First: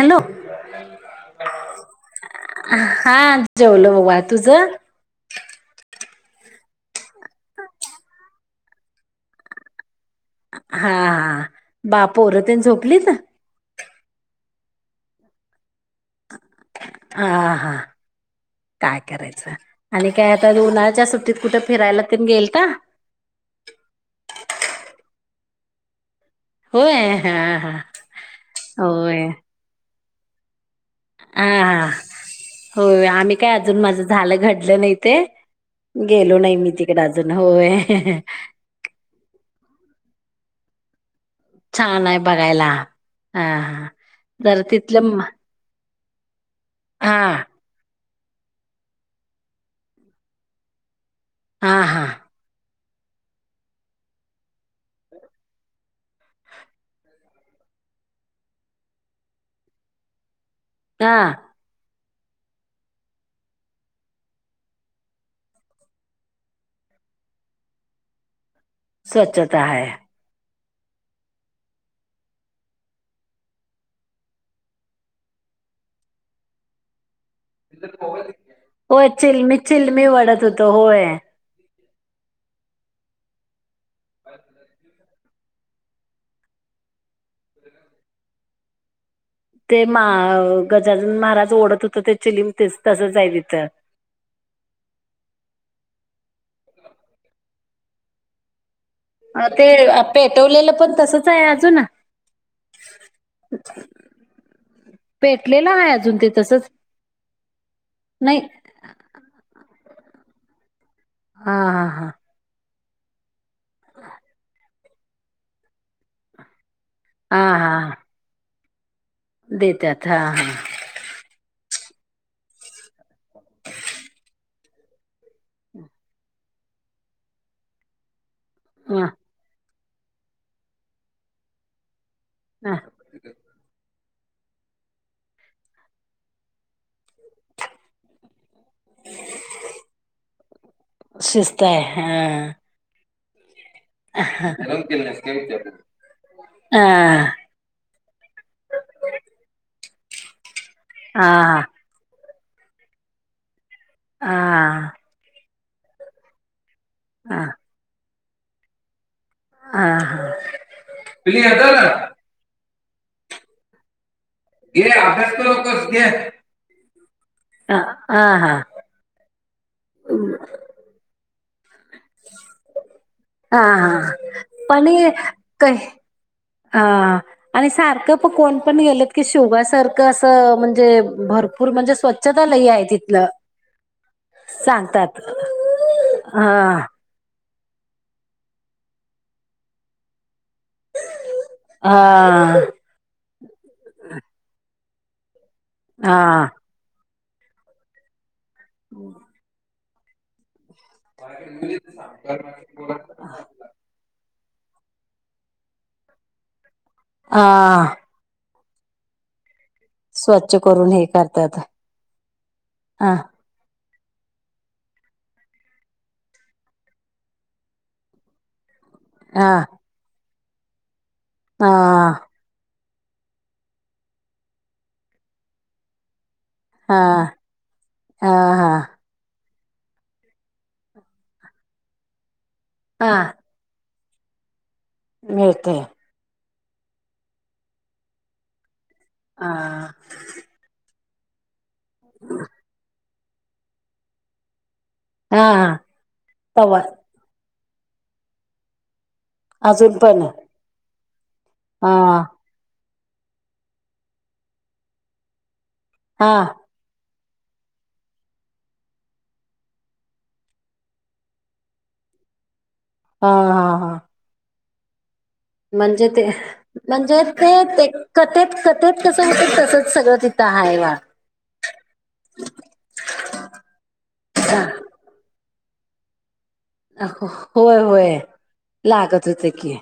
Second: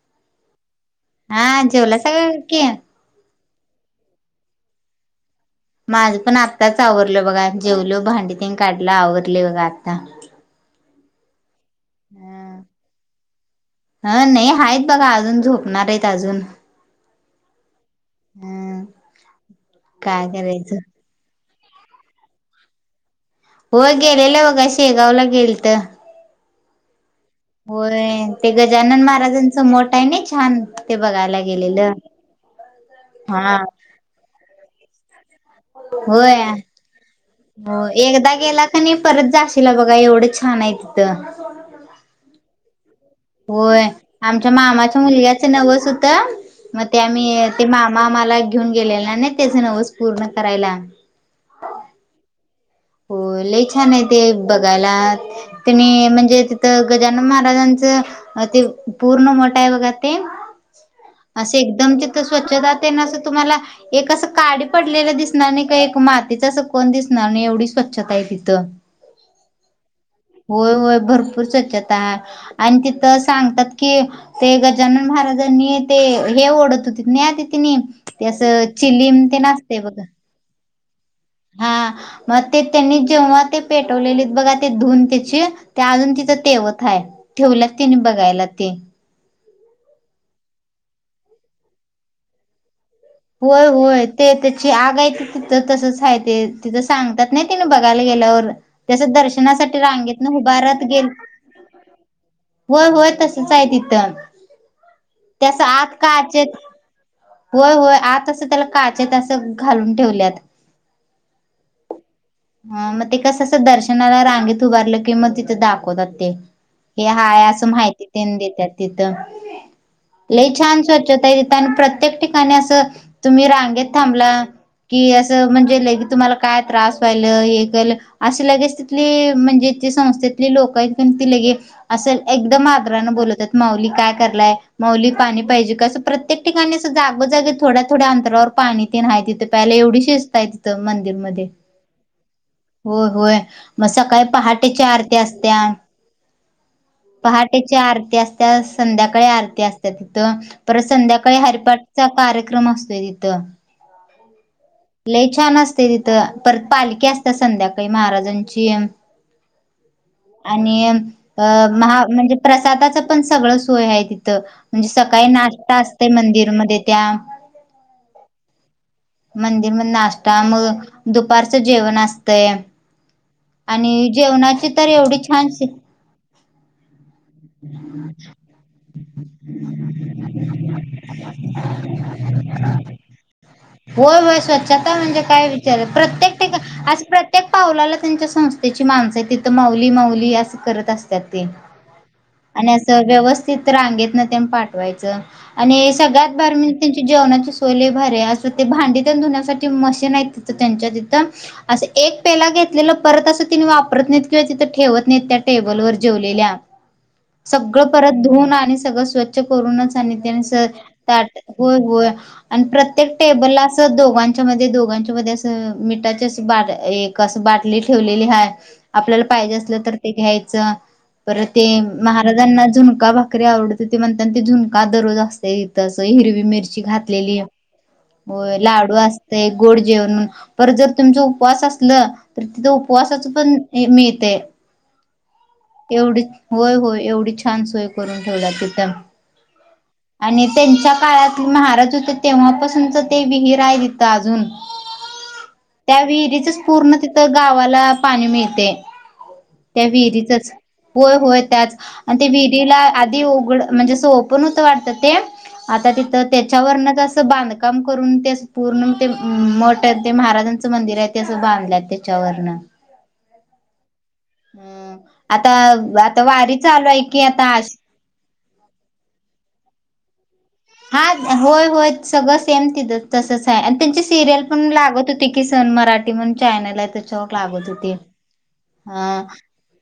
Hello हा जेवलासा का ग अक्की हा जेवलो बघ वा तुझ माझं पण आत्ताच आवरलं बघा जेवलो भांडी तेन काढलं आवरले बघा आता हा हा बा पोर तेन झोपलीत हं नही आहेत बघा अजून झोपणार येत अजून आ हा हम्म काय करायचं आणि काय आता ल उन्हाळच्या सुट्टीत कुठं फिरायला तेण गेलता हो गेलेला बघा शेगाव ला गेलत. होय. हा हा होय ते गजानन होय महाराजांचं मठ हाय नय छान ते बघायला हा हा गेलेलं हो आम्ही हा काय अजून माझं झालं घडलं नाही ते होय गेलो नाही मी तिकडे अजून हो होय एकदा गेला कनी परत जास तिला बघा एवढं छान हाय तिथं छान हाय बघायला. हा होय हा आमच्या जर मामाच्या तिथलं म मुलग्याच नवस होतं म ते हा आम्ही ते माम मामाला घेऊन गेलेला ना तेच नवस पूर्ण करायला. हा हा हो लई छान आहे ते बघायला तेनी म्हणजे तिथं गजानन महाराजां चं ते पूर्ण मठ आहे बघा ते हा असे एकदम स्वच्छता तेन अस तुम्हाला एक अस काडी पडलेला दिसणार नाय का एक मातीचा अस कोण दिस आणि एवढी स्वच्छताय तिथं स्वच्छता हाय. होय होय भरपूर स्वच्छता हा आणि तिथं सांगतात की ते गजानन महाराज त्यांनी ते हे ओढत होती न्या तिथि नी ते असं चिलीम तेण असतंय बघा. त होय. हा मग ते त्यांनी जेव्हा ते पेटवलेलेत बघा ते धुवून ते ते ते अजून तिथ तेवत हाय ठेवलत तिन बघायला ते ते मा गजाजन महाराज ओढत होत ते चिलिम तेच. तसंच आहे तिथं. होय होय ते त्याची आगा हाय तिथं तसंच हाय ते तिथं सांगतात नाही. तिने बघायला गेल्यावर त्याच अ ते दर्शनासाठी रांगेतन पेटवलेलं हुभारत पण गेल. तसच आहे अजून होय होय तसच आहे तिथं. त्याच्या पेटलेलं आहे आत अजून ते काचेत. तसच होय होय आत अस नाही त्याला काचेतं अस घालून ठेवल्यात. हा हा हा. ह मग ते कसं अस दर्शनाला रांगेत उभारलं की मग तिथं दाखवतात ते. हे हा हाय असं हा हा माहिती तेन् देतात तिथं, देतात हा लई छान स्वच्छता. तान् प्रत्येक ठिकाणी असं तुम्ही रांगेत थांबला कि असं म्हणजे लई तुम्हाला काय त्रास व्हायल, हे केल असं लगेच हा तिथले म्हणजे जे संस्थेतले लोक आहेत पण ती लगे असं एकदम ह आदरानें बोलवतात. माऊली काय करलाय? माऊली पाणी पाहिजे का? असं प्रत्येक ठिकाणी जागोजागी थोड्या थोड्या अंतरावर पाणी तेन आहे तिथे प्यायला. एवढी शिस्त आहे. तिथं मंदिर मध्ये शिस्त आहे हा होय होय. मग सकाळी पहाटेच्या आरती असतीय. हा पहाटेची आरती असती. संध्याकाळी आरती असती तिथं परत हा संध्याकाळी हरिपाठचा कार्यक्रम असतोय. तिथं हा लय छान असते तिथं परत पालखी असतीय हा संध्याकाळी महाराजांची हा हा आणि अ महा म्हणजे प्रसादाचं पण सगळं सोय आहे. तिथ म्हणजे घे सकाळी अभ्यास करू नाश्ता नकोस घे. असतो. मंदिरमध्ये त्या ह हा हा मंदिर मध्ये नाश्ता, मग दु जेवण असतं हा हा आणि जेवणाची पण तर एवढी छान काय हा आणि सारखं पकवान कोण पण गेलत की शेवगा सारखं असं म्हणजे भरपूर भरपूर म्हणजे स्वच्छता लय आहे तिथं होय, होय स्वच्छता म्हणजे काय विचार, प्रत्येक ठिकाणी हा आज प्रत्येक पावलाला त्यांच्या संस्थेची माणसं आहे तिथं माऊली माऊली अस करत असतात ते हा आणि असं व्यवस्थित रांगेतन तेन पाठवायचं. आणि सगळ्यात हा. भारी म्हणजे त्यांची जेवणाची सोय लय भारी आहे. असं ते भांडीतेन धुण्यासाठी मशीन आहेत. त्यांच्या तिथ अस एक पेला घेतलेला परत अस ती वापरत नाहीत. तिथ ठेवत नाही त्या टेबलवर जेवलेल्या सगळं हा परत ससळ स्वच्छ करूनच स्वच्छ करून हे ताट आणि करतात होय होय आणि हा प्रत्येक ला असं दोघांच्या मध्ये दोघांच्या मध्ये असं मिठाची अस बाट एक असं बाटली ठेवलेली आहे. आपल्याला हा पाहिजे असलं तर ते घ्यायचं, परत ते हा महाराजांना अजून झुणका भाकरी आवडत होती म्हणुन तिथ झुणका दररोज असतोय. तिथ हिरवी मिरची हा घातलेली. हा हो हा लाडू असतोय. गोड जेवण म्हणुन परत जर तुमचा उपवास असला तर तिथं हा उपवासाच पण मिळतय. मिळतय. एवढी होय होय एवढी छान सोय करून ठेवलीया तिथं हा आणि त्यांच्या काळात महाराज होते. तेव्हापासूनच ते विहीर आहे तिथ अजून हा त्या विहिरीचच तवा पूर्ण तिथं गावाला पाणी मिळते. त्या अजून पण विहिरीचच होय होय त्याच हा आणि त्या विहिरीला आधी उघड म्हणजे अस ओपन होत वाटतं ते आता तिथं हा त्याच्यावरनच बांधकाम करून ते पूर्ण ते मठ ते महाराजांचं मंदिर आहे ते असं बांधलं त्याच्यावर वरन हा, हा, हा हं म्हणजे ते म्हणजे आता ते आश ते कथेत कथेत कसं हो तसच सगळं तिथ हा होय होय सगळं सेम तिथ तसच आहे. त्यांची सिरीयल पण हा. लागत होती की सन मराठी म्हणून चॅनेल आहे हो- त्याच्यावर लागत होय होते होय हा लागत होते की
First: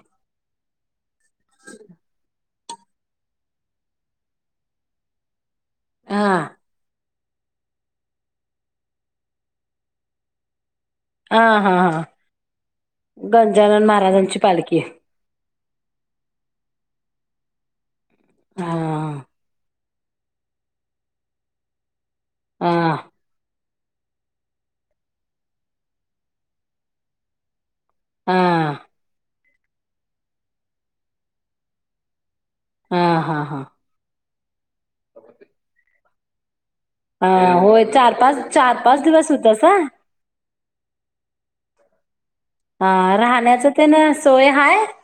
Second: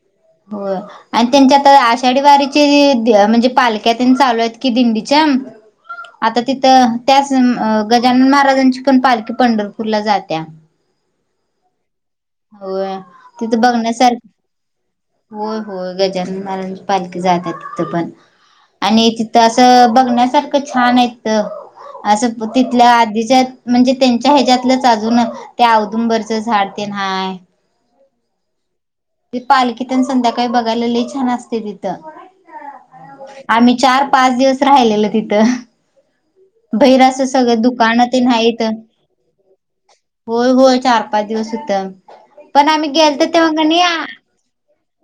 होय आणि त्यांच्या आता आषाढी वारी ची म्हणजे पालख्या तेन चालू आहेत की दिंडीच्या हा आता तिथं त्याचं अ गजानन महाराजांची पण पालखी पंढरपूरला जात्या. हा हा हा होय तिथं गंजानन बघण्यासारखं महाराजांची पालखी होय होय गजानन महाराजांची पालखी जात्यात. तिथं पण हा आणि तिथं असं बघण्यासारखं छान आहे त असं हा तिथल्या आधीच्या म्हणजे त्यांच्या ह्याच्यातलंच अजून त्या औदुंबरच झाड ते हाय. हा ते पालखी तेन संध्याकाळी बघायला लई छान असतय तिथं. हा हा हा आम्ही चार पाच दिवस राहिलेलं तिथं. भहेर अस हा सगळं होय दुकान चार तेन पाच हायेत. चार पाच दिवस होतसा होय होय चार पाच दिवस होतं पण आम्ही हा गेलतो तेव्हा राहण्याच कणी ते ना सोय हाय -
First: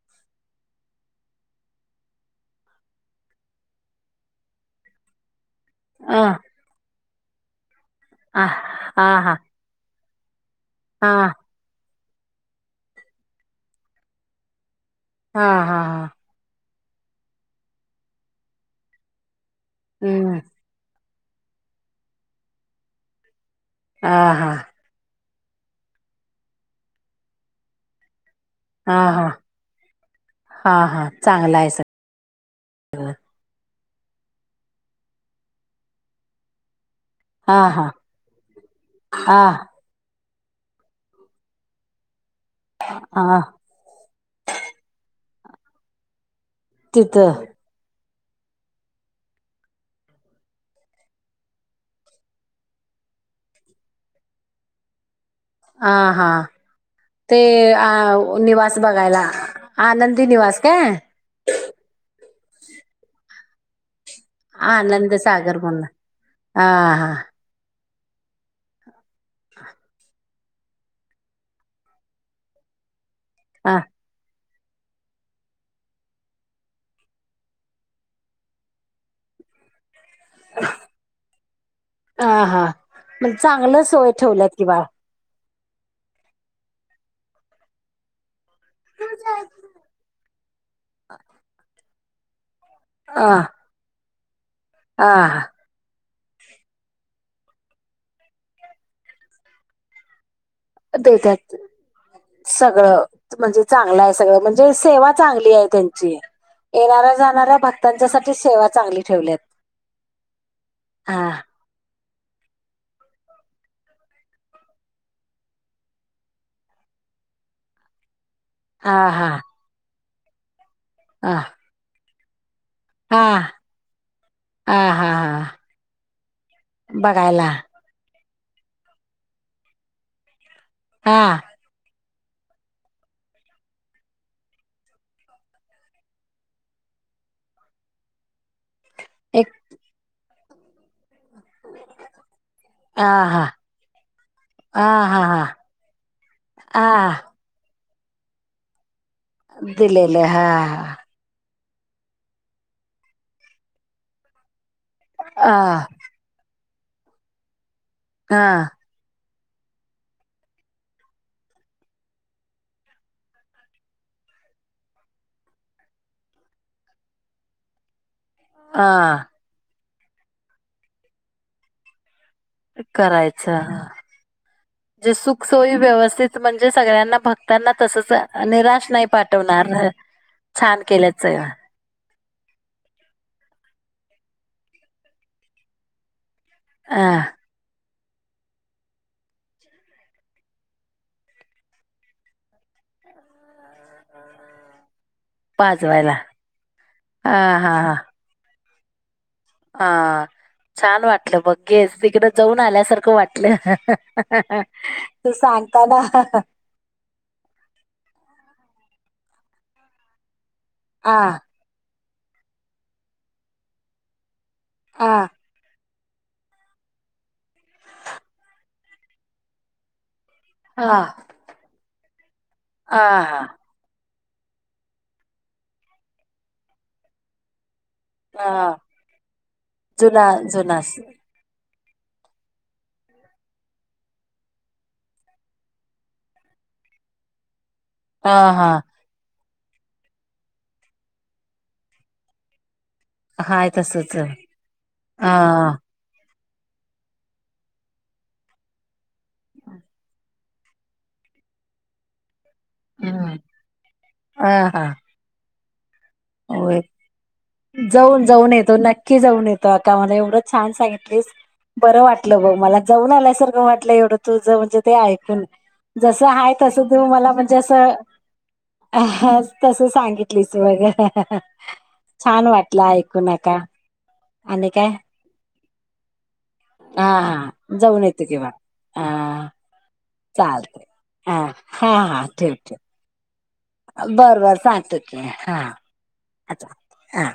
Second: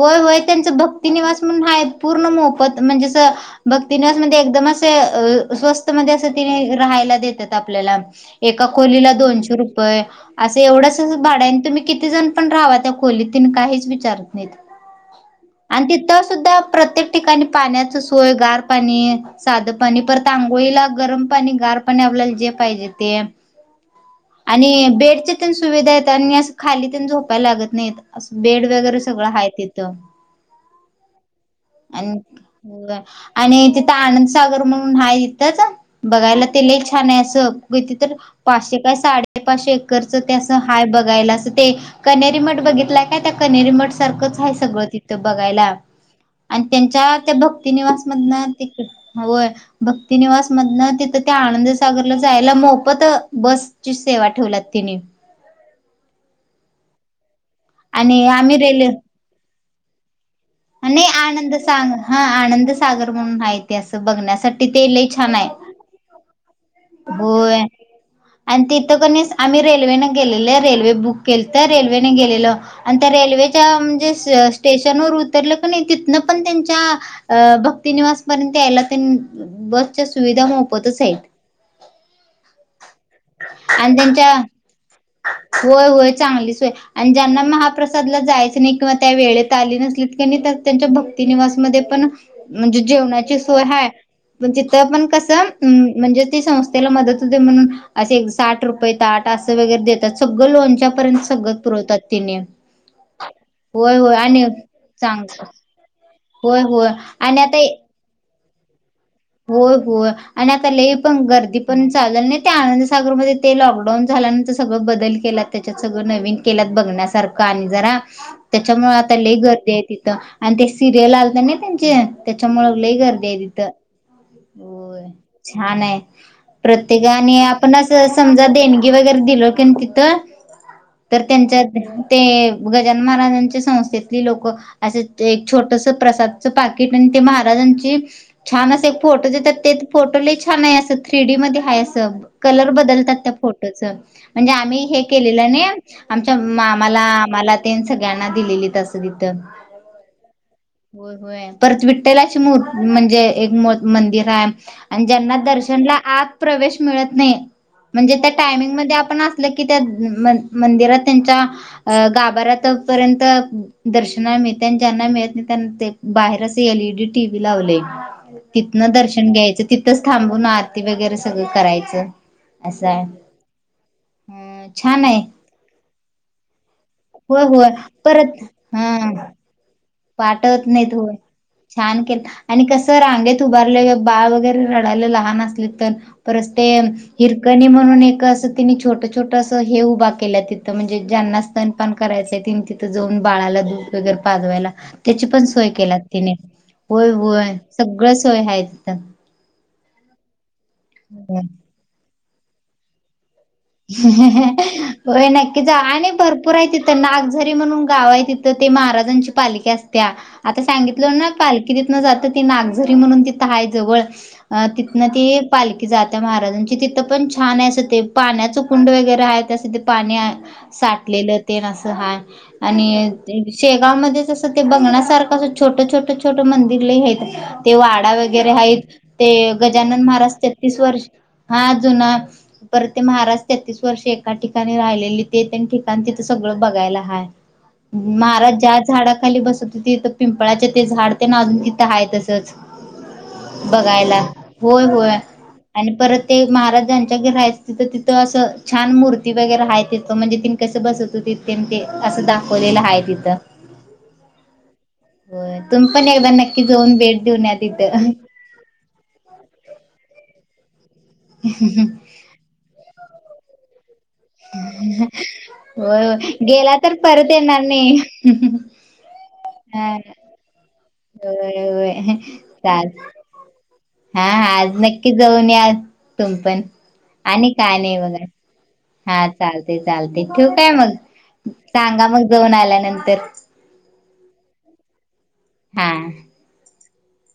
होय होय त्यांच भक्तीनिवास म्हणून आहेत. पूर्ण मोफत म्हणजे असं भक्ती निवास म्हणजे एकदम अस अ- स्वस्त मध्ये ह असं तिने राहायला देतात आपल्याला हा एका हा खोलीला हा दोनशे रुपये. असं एवढंसच भाड हा आहे. तुम्ही किती जण पण राहावा, त्या खोलीत तिन काहीच विचारत नाहीत. हा आणि तिथं सुद्धा प्रत्येक ठिकाणी पाण्याची सोय गार पाणी साधं पाणी परत हम्म आांघोळीला गरम पाणी, गार पाणी आपल्याला जे पाहिजे ते. हा हा आणि बेडच्या पण सुविधा आहेत आणि अस खाली झोपायला लागत नाही अस. बेड हा वगैरे सग - गळ हा हाय तिथ हा हा चांगला आहे सर आणि आनंदसागर म्हणून हा. इथंच बघायला ते लयी छान छान हा हा असती तर, पाचशे काय हा साडे पाचशे एकर- हाय बघायला तस असं ते. कणेरी मठ बघितला काय? हा कणेरी मठ सगळ तिथ बघायला आणि त्यांच्या तिथं त्या भक्ती निवास त भक्तीनिवास मधन तिथं त्या आनंदसागरला जायला मोफत बसची सेवा ठेवलाय तिने अ हा. ते अ आणि आम्ही -निवास बघायला. ते आनंद नाही आनंद, हा आनंद सागर म्हणून आहे तेि अस बघण्यासाठी. ते लई आनंद छान आहे. सागर म्हणून हा हा. होय आणि तिथं कनी आम्ही रेल्वेने गेलेलो. रेल्वे बुक केलंत रेल्वेने गेलेलो. आम्ही - तर रेल्वेच्या हा म्हणजे स्टेशन वर उतरलं की नाही, तिथनं पण त्यांच्या भक्तीनिवास पर्यंत यायला बस च्या सुविधा मोफतच आहेत. हा हा म्हणज चांगलं आणि सोय त्यांच्या ठेवल्यात किं बा- होय होय चांगली सोय आणि ज्यांना महाप्रसादला जायच किंवा त्या वेळेत आली नसली त्यांच्या भक्तीनि वासमध्ये पण म्हणजे अ जेवणाची सोय हाय. पण तिथं पण हा कसं म्हणजे संस्थेला मदत होते म्हणून साठ रुपये ताट अस वगैरे देतात. सगळ लोणच्या पर्यंत सगळ देत्यात पुरवतात तिने. सगळं म्हणजे होय चांगलं आहे होय सगळं आणि म्हणजे सेवा चांग चांगली आहे त्यांची. येणाऱ्या आणि जाणाऱ्या आता भक्तांच्या साठी सेवा चांगली. ठेवल्यात होय होय आणि आता लई पण हा गर्दी पण चा नाही ते. आनंदसागर मध्ये ते लॉकडाऊन झाल्यानंतर सगळं बदल केलात त्याच्यात सगळं नवीन केलात बघ. बघण्यासारखं आणि जरा त्याच्यामुळे हा आता हा लई गर्दी आहे तिथं आणि ते सिरियल हा आलं तर ना त्यांचे त्याच्यामुळे लई गर्दी आहे हा तिथं. हा होय. हा हा छान आहे. प्रत्येकाने बघायला आपण अस - समजा देणगी वगैरे दिल की तिथ. हा तर त्यांच्या- ते गजानन महाराजांच्या संस्थेतली लोकं असं एक छोटस प्रसादचं पाकिट - महाराजांची छान अस फोटो एक देतात. ते फोटोला छान आहे अस- थ्रीडी मध्ये आहे. असं कलर हा बदलतात त्या हा फोटोच, म्हणजे आम्ही हा हे हा हा केलेलं न- आमच्या मामाला हा आम्हाला ते सगळ्यांना दिलेली अस- दिलेल. हा ह. होय होय परत विठ्ठलाची मू म्हणजे एक मंदिर आहे. आणि ज्यांना हा दर्शनला आत प्रवेश मिळत नाही म्हणजे त्या हा टायमिंगमध्येआपण- क त्या मंदिरात त्यांच्या गाभाऱ्यापर्यन्त दर्शना- ज्यांना मिळत नाही त्यांना बाहेरच एल ई डी टीव्ही लावले. हा तिथनं दर्शन घ्यायचं. तिथंच थांबून आरती वगैरे सगळं करायचं. करायचं हा. हं छान- जे आहे सुख सोयी व्यवस्थित म्हणजे सगळ्यांना होय होय भक्तांना तसच परत निराश नाही हा पाठवणार. वाटत छान नाही ो केल्याच छान आणि कस रांगेत उभारलं बाळ वगैरे रडायलं लहान असले तर परच ते अ हिरकणी म्हणून एक ं तिने छोट छोट असं हे उभा केल्या तिथं म्हणजे ज्यांना स्नपान करायंय तिनी तिथं जाऊन बाळाला दूध वगैरे पाजवायला त्याची पण सोय केला पाजवायला तिने होय हा होय हा हा सगळ सोय हथ हा छान वाटलं बघेच तिकडें जाऊन आल्यासारखं वाट होय नक्की जा सांगताना आणि भरपूर आहे तिथं नागझरी म्हणून गाव आहे तिथ तर ते महाराजांची पालिकी असत्या आता सांगितलं हा ना पालखी जात त नागझरी म्हणून तय जवळ तिथन हा पाल की जात्या महाराजांची तिथं पण छान आहे असं ते पाण्याचं कुंड वगैरे आहे त्यासाठी पाणी आहे हा साठलेलं तें हाय हा आणि शेगावमध्ये तस ते बंगण्यासारखं अस छोट छोट छोट मंदिर ल आहेत ते वाडा वगैरे हा आहेत ते गजानन जुना महाराज छत्तीस जुना वर्ष हा जु पर ते महाराष्ट्र तेतीस वर्ष एका ठिकाणी राहिलेली ते ठिकाण तिथं सगळं बघायला हा हा महाराज हा ज्या झाडाखाली बसत होती तर पिंपळाचे ते झाड ते ना अजून तिथं आहेय तसंच हाय तसच बघायला होय होय हा आणि परत ते महाराजांच्या घर आहे तिंथ असं छान मूर्ती वगैरे आहे तिथ म्हणजे तिन कसं बसवतो तिथे ते असंा लेलं आहे तिथं हम्म बर हो तिथं. जाऊन जाऊन येतो नक्की जाऊन येतोकामाला एवढंच छान सांगितलीस बरं वाटलं बघ मला जाऊन आल्यासारखं वाटलं एवढं तुझ म्हणजे ते ऐकून होय जस होय आहे गेला तसं तर तू परत मला म्हणजे येणार असं नाही. अ तसं सांगितलीच वगैरे होय होय छान वाटलं चाल ऐकू नका हा आणि आज काय नक्की जाऊन या तुम पण हा आणि हा काय नाही जाऊन येतो वगर किंवा हा चालते चालते ठेव काय चालतय मग हा हा सांगा मग जाऊन आल्यानंतर बरं बरं सांगत क हा आ हा